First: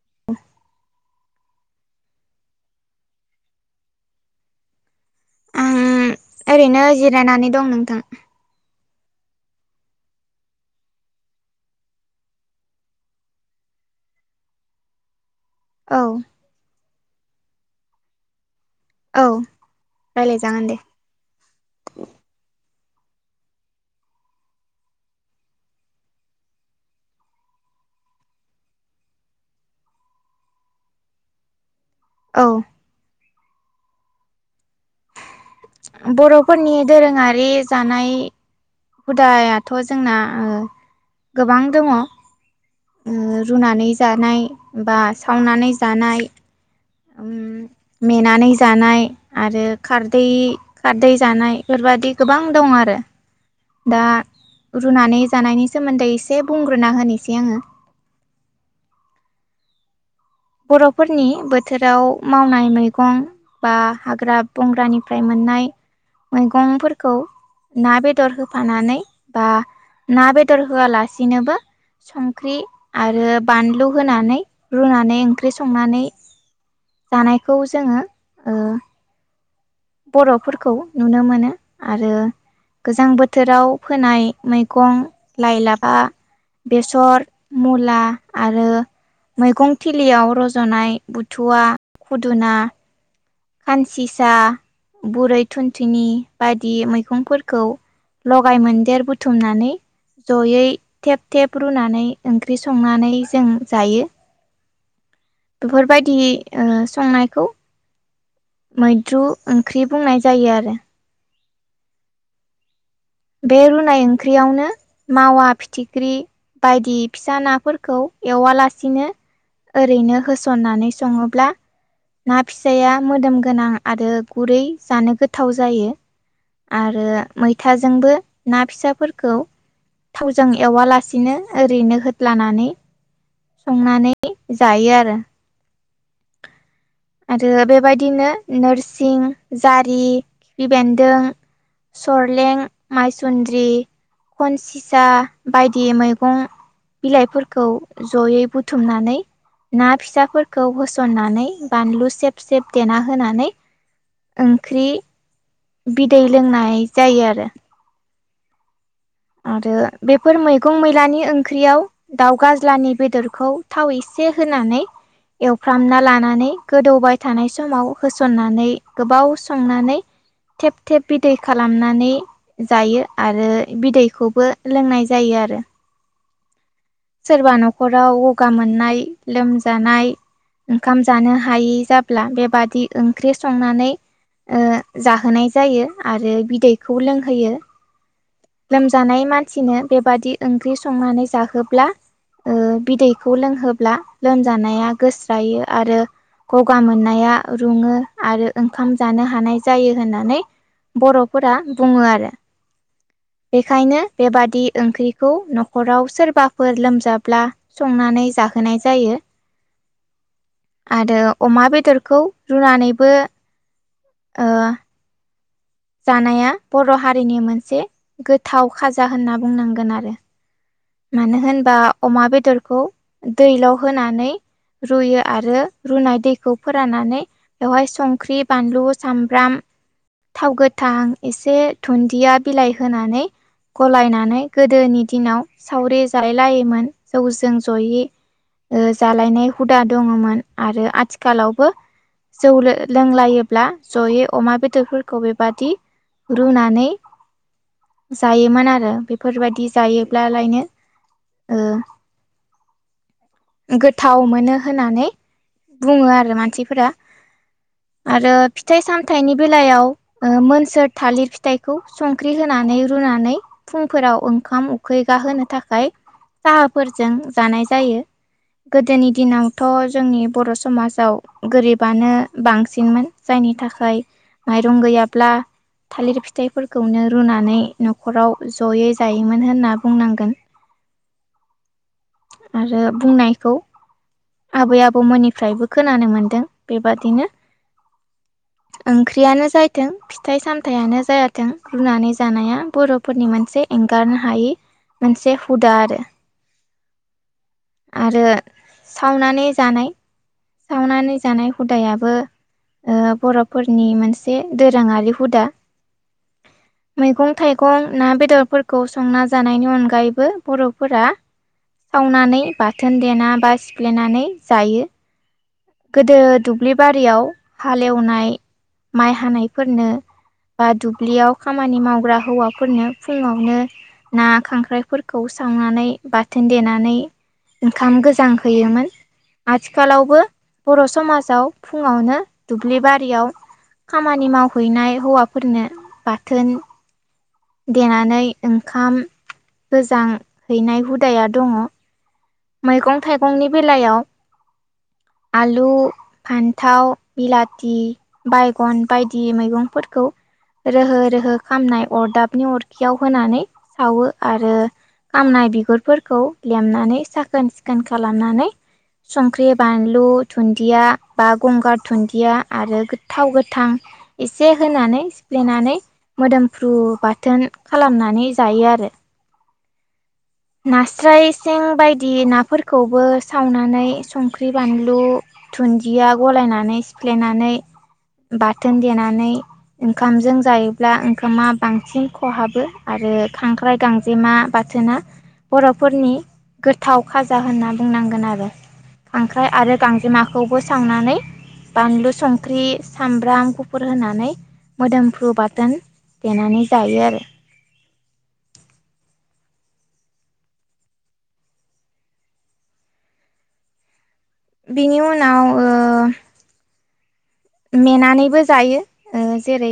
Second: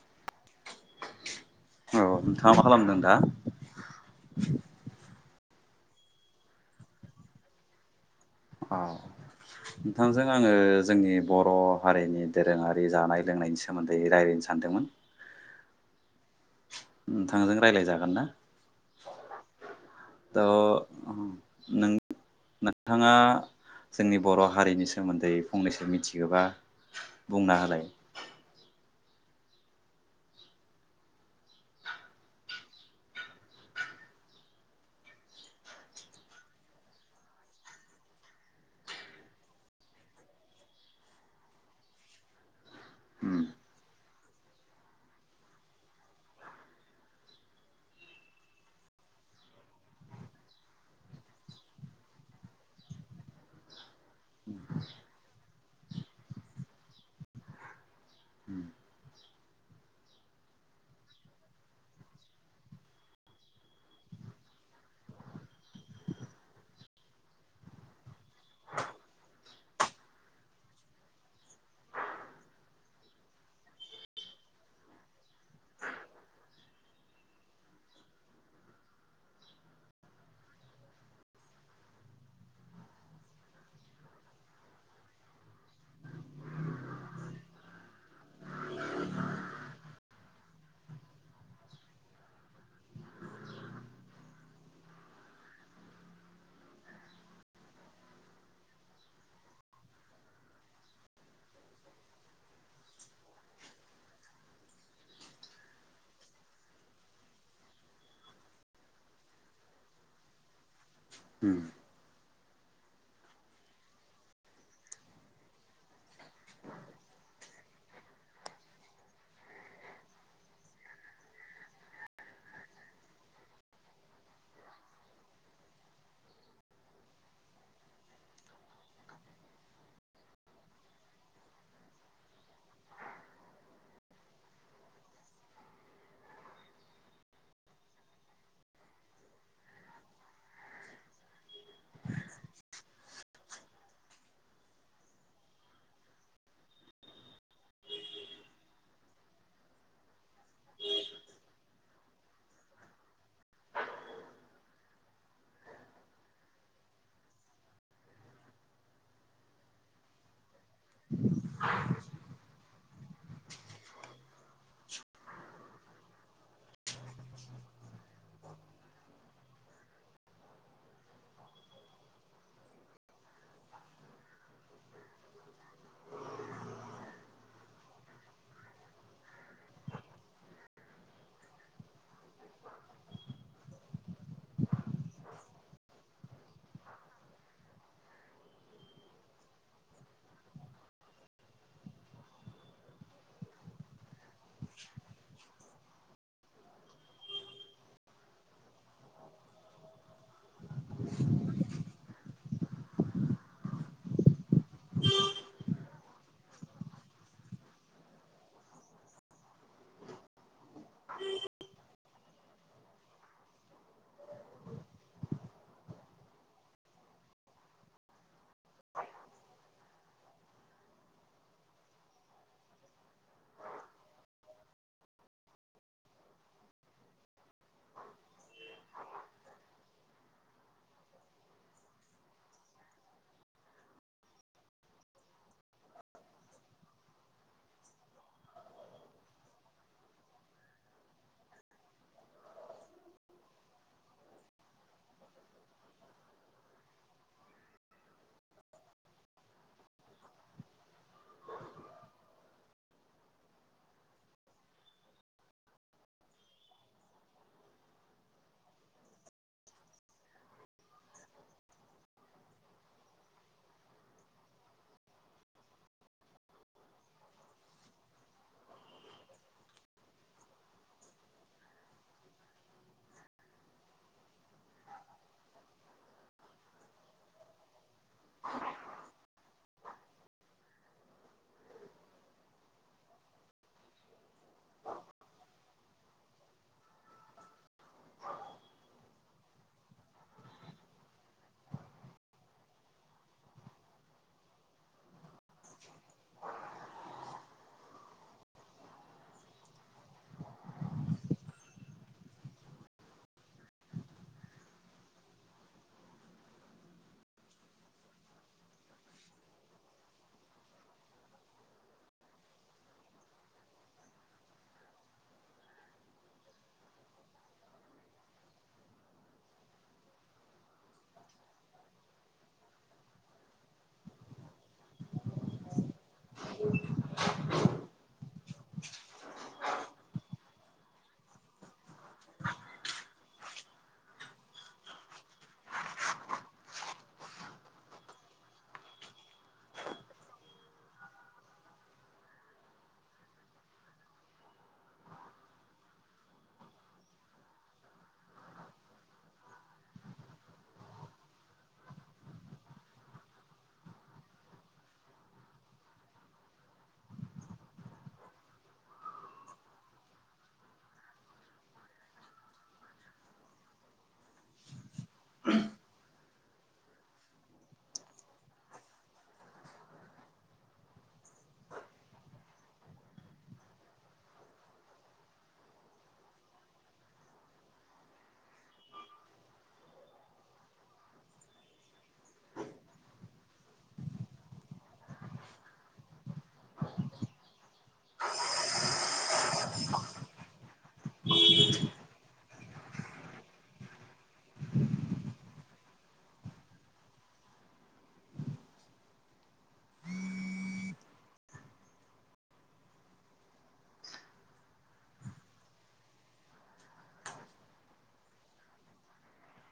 [inaudible] औ नोंथाङा मा खालामदों दा? [unintelligible] आं ओरैनो जिरायनानै दं नोंथां। औ। नोंथांजों आङो जोंनि बर' हारिनि दोरोङारि जानाय लोंनायनि सोमोन्दै रायज्लायनो सान सानदोंमोन। औ। नोंथांजों रायज्लाय जागोनना? औ राय्लायजागोन दे। नोंथाङा जोंनि बर' हारिनि सोमोन्दै फंनैसो मिथिगोबा? बुंना होलाय। औ। बर'फोरनि दोरोङारि जानाय हुदायाथ' जोंना ओ गोबां दङ। उम रुनानै जानाय बा सावनानै जानाय मेनानै जानाय आरो खारदै खारदै जानाय बेफोरबायादि गोबां दङ। दं आरो। दा रुनानै जानायनि सोमोन्दै एसे बुंग्रोना होनोसै आङो। उम बर'फोरनि बोथोराव मावनाय मैगं बा हाग्रा बंग्रानिफ्राय मोननाय मैगंफोरखौ ना बेदर होफानानै बा ना बेदर होआलासिनोबो संख्रि आरो बानलु होनानै रुनानै ओंख्रि संनानै जानायखौ जोङो ओ बर'फोरखौ नुनो मोनो। आरो गोजां बोथोराव फोनाय मैगं लाइ लाफा बेसर मुला आरो मैगं थिलियाव रज'नाय बुथुवा, खुदुना खानसिसा बुरै थुनथिुनि बायदि मैगंफोरखौ लगाय मोनदेर बुथुमनानै जयै थेब थेब रुनानै ओंख्रि संनानै जों जायो। बेफोरबायदि ओ संनायखौ मैद्रु ओंख्रि बुंनाय जायो आरो। उम। बे रुनाय ओंख्रियावनो मावा फिथिख्रि बायदि फिसा नाफोरखौ एवालासिनो ओरैनो होसन्नानै सङोब्ला ना फिसाया मोदोम गोनां आरो गुरै जानो गोथाव जायो। आरो मैथाजोंबो ना फिसाफोरखौ थावजों एवालासिनो ओरैनो होल्दानानै संनानै जायो आरो। आरो बेबायदिनो नोरसिं जारि खिफि बेन्दों सरलें मायसन्द्रि खनसिसा बायदि मैगं बिलाइफोरखौ जयै बुथुमनानै ना फिसाफोरखौ होसननानै बानलु सेब सेब देना होनानै ओंख्रि बिदै लोंनाय जायो आरो। आरो बेफोर मै गं मैलानि ओंख्रियाव दाउ गाज्लानि बेदरखौ थाव एसे होनानै एवफ्रामना लानानै गोदौबाय थानाय समाव होसननानै गोबाव संनानै थेब थेब बिदै खालामनानै जायो आरो बिदै खौबो लोंनाय जायो आरो। सोरबा न'खराव गगा मोननाय लोमजानाय ओंखाम जानो हायै जाब्ला बेबादि ओंख्रि संनानै ओ जाहोनाय जायो आरो बिदैखौ लोंहोयो। लोमजानाय मानसिनो बेबादि ओंख्रि संनानै जाहोब्ला ओ बिदैखौ लोंहोब्ला लोमजानाया गोस्रायो आरो गगा मोननाया रुङो आरो ओंखाम जानो हानाय जायो होननानै बर'फोरा बुङो आरो। बेखायनो बेबादि ओंख्रिखौ न'खराव सोरबाफोर लोमजाब्ला संनानै जाहोनाय जायो। आरो अमा बेदरखौ रुनानैबो ओ जानाया बर' हारिनि मोनसे गोथाव खाजा होनना बुंनांगोन आरो। मानो होनबा अमा बेदरखौ दैल'होनानै रुयो आरो रुनाय दैखौ फोराननानै बेवहाय संख्रि बानलु सामब्राम थाव गो थां एसे दुन्दिया बिलाइ होनानै गलायनानै गोदोनि दिनाव सावरि जाहैलायमोन जौजों जयै। ओ जालायनाय हुदा दङमोन आरो आथिखालावबो जौ लोंलायोब्ला जयै अमा बेदरफोरखौ बेबादि रुनानै जायोमोन आरो बेफोरबायदि जायो ब्लालायनो ओ गोथाव मोनो होननानै बुङो आरो मानसिफोरा। आरो फिथाइ सामथाइनि बेलायाव ओ मोनसोर थालिर फिथाइखौ संख्रि होना नानै रुनानै फुंफोराव ओंखाम उखै गाहोनो थाखाय साहाफोरजों जानाय जायो। गोदोनि दिनावथ' जोंनि बर' समाजाव गोरिबानो बांसिनमोन जाय नि थाखाय माइरं गैयाब्ला थालिर फिथाइफोरखौनो रुनानै न'खराव जयै जायोमोन होनना बुंनांगोन। आरो बुंनायखौ आबै आबौमोननिफ्रायबो खोनानो मोनदों बेबादिनो। ओंख्रियानो जायथों फिथाइ सामथायाइयानो जाथों रुनानै जानाया बर'फोरनि मोनसे एंगारनो हायै मोनसे हुदा आरो। आरो सावनानै जानाय सावनानै जानाय हुदायाबो ओ बर'फोरनि मोनसे दोरोङारि हुदा। मैगं थाइगं ना बेदरफोरखौ संना जानायनि अनगायैबो बर'फोरा सावनानै बाथोन देना बा सिफ्लेनानै जायो। गोदो दुब्लि बारियाव हालेवनाय माइ हानायफोरनो बा दुब्लियाव खामानि मावग्रा हौवाफोरनो फुङावनो, ना खांख्राइफोरखौ सावनानै, बाथोन देनानै ओंखाम गोजां हैयोमोन आथिखालावबो, बर' समाजाव फुङावनो दुब्लि बारियाव, खामानि मावहैनाय हौवाफोरनो बाथोन, देनानै ओंखाम गोजां हैनाय हुदाया दङ, मैगं थाइगंनि बेलायाव, आलु फान्थाव बिलाथि बायगन बायदि मैगंफोरखौ, रोहो रोहो खामनाय अरदाबनि अरखियाव होनानै सावो आरो, खामनाय बिगुरफोरखौ लेमनानै साखोन सिखोन खालामनानै, संख्रि बानलु दुन्दिया बा गंगार दुन्दिया आरो गोथाव गोथां, एसे होनानै सिफ्लेनानै मोदोमफ्रु बाथोन खालामनानै जायो आरो नास्राय सिं बायदि नाफोरखौबो सावनानै संख्रि बानलु, दुन्दिया गलायनानै सिफ्लेनानै बाथोन देनानै, ओंखामजों जायोब्ला ओंखामा बांसिन खहाबो आरो खांख्राइ गांजेमा बा थोना बर'फोरनि गोथाव खाजा होनना, बुंनांगोन आरो खांख्राइ आरो गांजेमाखौबो सावनानै बानलु संख्रि सामब्राम गुफुर होनानै, मोदोमफ्रु बाथोन देनानै जायो आरो बिनि उनाव ओ, मेनानैबो जायो जेरै,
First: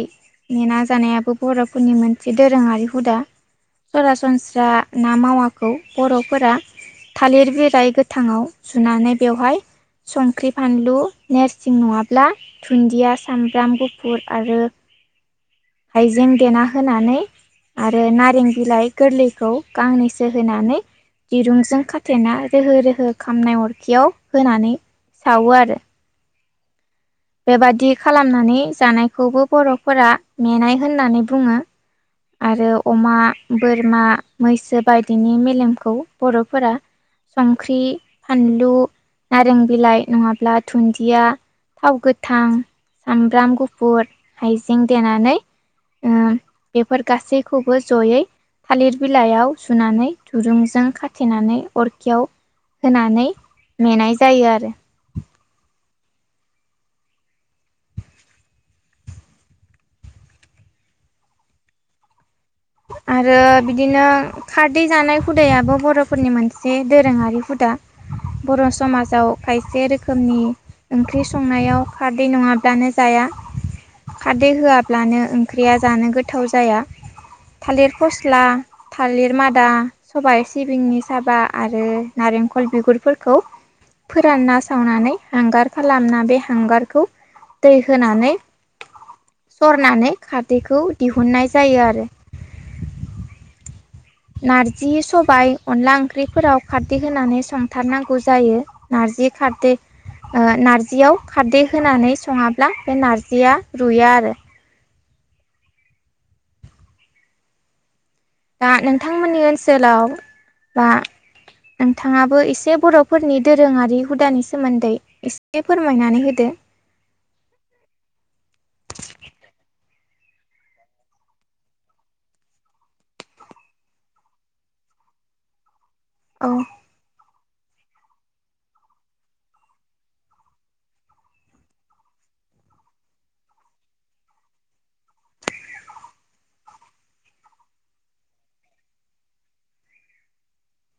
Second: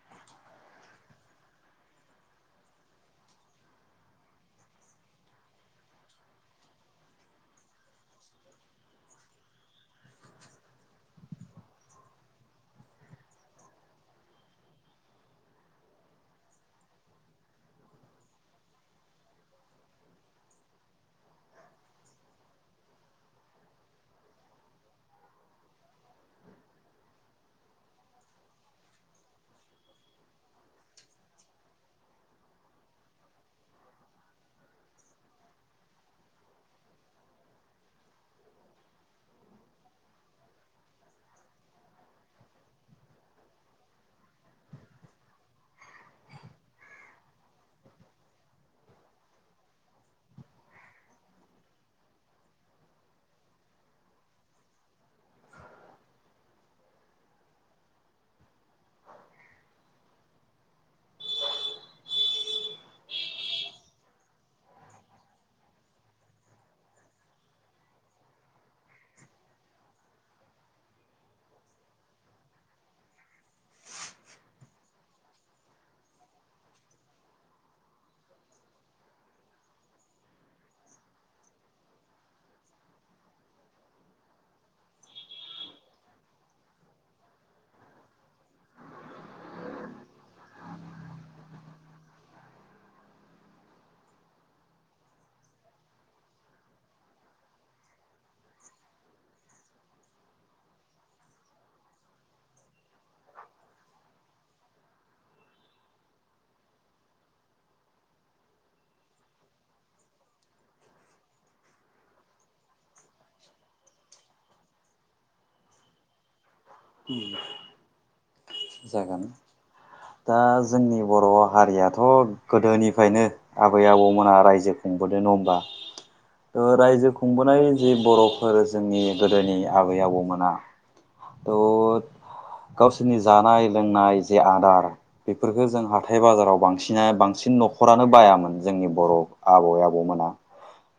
मेना जानायाबो बर'फोरनि मोनसे दोरोङारि हुदा, सरासनस्रा ना मावाखौ बर'फोरा, थालिर बिलाय गोथाङाव जुनानै बेवहाय, संख्रि फानलु नेरसिं नङाब्ला दुन्दिया सामब्राम गुफुर आरो हाइजें देना होनानै, आरो नारें बिलाइ गोरलैखौ गांनैसो होनानै, दिरुंजों खाथेना रोहो रोहो खामनाय अरखियाव होनानै, सावो आरो बेबादि खालामनानै जानायखौबो बरफोरा मेनाय होननानै बुङो। आरो अमा बोरमा मैसो बायदिनि मेलेमखौ बरफोरा। संख्रि फानलु, नारें बिलाइ नङाब्ला दुन्दिया थाव गोथां, सामब्राम गुफुर हाइजें देनानै ओं बेफोर गासैखौबो जयै थालिर बिलाइयाव सुनानै दुरुंजों खाथेनानै अरखियाव, होनानै मेनाय जायो आरो आरो बिदिनो खारदै जानाय हुदायाबो बर'फोरनि मोनसे दोरोङारि हुद दा बर' समाजाव खायसे रोखोमनि ओंख्रि संनायाव खारदै नङाब्लानो जाया। खारदै होआब्लानो ओंख्रिया जानो गोथाव जाया। थालिर फस्ला थालिर मादा सबाइ सिबिंनि साबा आरो नालेंखर, बिगुरफोरखौ फोरानना सावनानै हांगार खालामना बे हांगारखौ, दै होनानै सरनानै खारदैखौ दिहुननाय जायो आरो [inaudible] नारजि सबाय अनला ओंख्रिफोराव खारदै होनानै संथारनांगौ जायो नार जि खारदे ओ नार्जियाव खारदै होनानै सङाब्ला बे नारजिया रुया आरो दा नोंथांमोननि ओनसोलाव बा नोंथाङाबो एसे बरफोरनि दोरोङारि हुदानि सोमोन्दै एसे फोरमायनानै होदो। जागोन। दा जोंनि बर हारियाथ गोदोनिफ्रायनो आबै आबौमोना रायजो खुंबोदों नङा औ हमबा रायजो खुंबोनाय जि बरफोर जोंनि गोदोनि आबै आबौमोना थ' [inaudible] गावसोरनि जानाय लोंनाय जे आदार बेफोरफोरखौ जों हाथाय बाजाराव बांसिना बांसि सिन नखरानो बायामोन जोंनि बर आबै आबौमोना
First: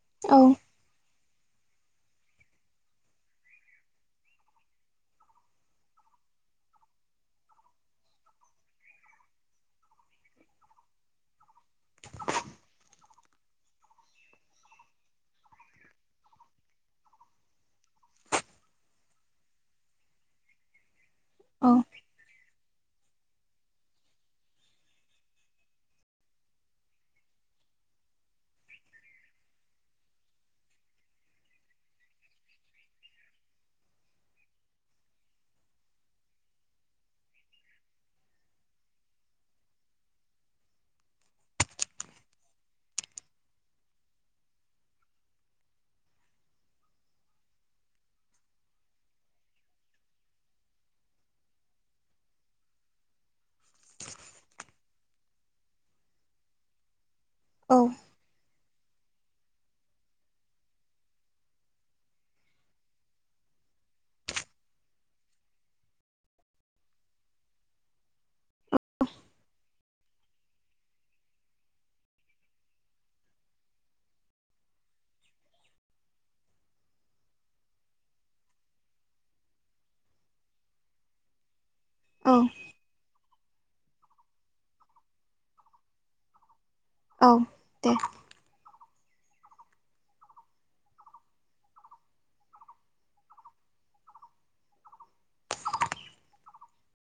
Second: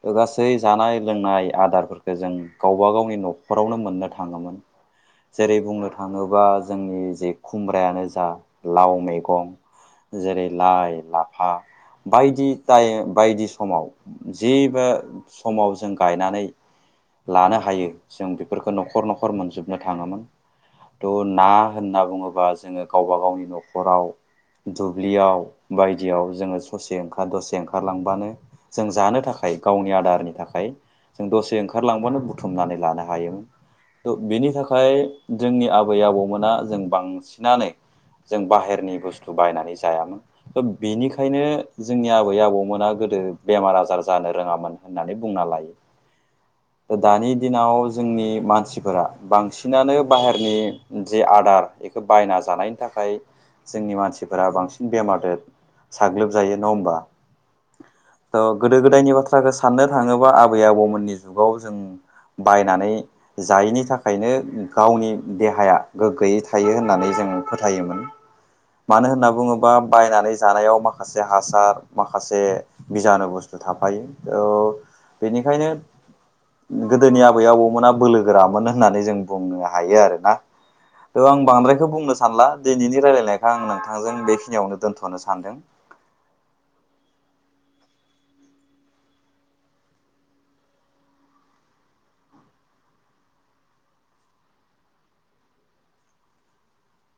ओ औ गासै जानाय लोंनाय आदारफोरखौ जों गावबा गावनि न'खरावनो मोननो थाङोमोन। जेरै बुंनो थाङोबा जोंनि जे खुमब्रायानो जा लाव मैगं जेरै लाइ लाफा बायदि बायदि समाव जेबो समाव जों गायनानै लानो हायो जों बेफोरखौ न'खर न'खर मोनजोबनो थाङोमोन। थ' ना औ होनना बुङोबा जोङो गावबा गावनि न'खराव दुब्लियाव बायदियाव जोङो ससे ओंखार दसे ओंखारलांबानो जों जानो थाखाय खाय गावनि आदारनि थाखाय जों दसे ओंखारलांबानो बुथुमनानै लानो हायोमोन। थ' बेनि थाखाय जोंनि आबै आबौमोना जों बांसिनानो जों बाहेरनि बुस्थु बायनानै जायामोन थ बेनिखायनो जोंनि आबै आबौमोना गोदो गोदो बेमार आजार जानो रोङामोन होननानै बुंना लायो। [inaudible] दानि दिनाव जोंनि मानसिफोरा बांसिनानो बाहेरनि जे आदार बेखौ बायना जानायनि थाखाय जोंनि मानसिफोरा बांसिन बेमारजों साग्लोबजायो नङा होमबा? औ। थ' गोदो गोदायनि बाथ्राखौ साननो थाङोबा आबै आबौमोननि जुगाव जों बायनानै जायैनि थाखायनो गावनि देहाया गोग्गोयै थायो होननानै जों फोथायोमोन। मानो होनना बुङोबा बायनानै जानायाव माखासे हासार माखासे बिजानु बुस्थु थाफायो ओ बेनिखायनो गोदोनि आबै आबौमोना बोलो गोरामोन होननानै जों बुंनो हायो आरोना थ आं बांद्रायखौ बुंनो सानला दिनैनि रायलायनाय आं नोंथांजों बेखिनियावनो दोन्थ'नो सानदों। औ दे।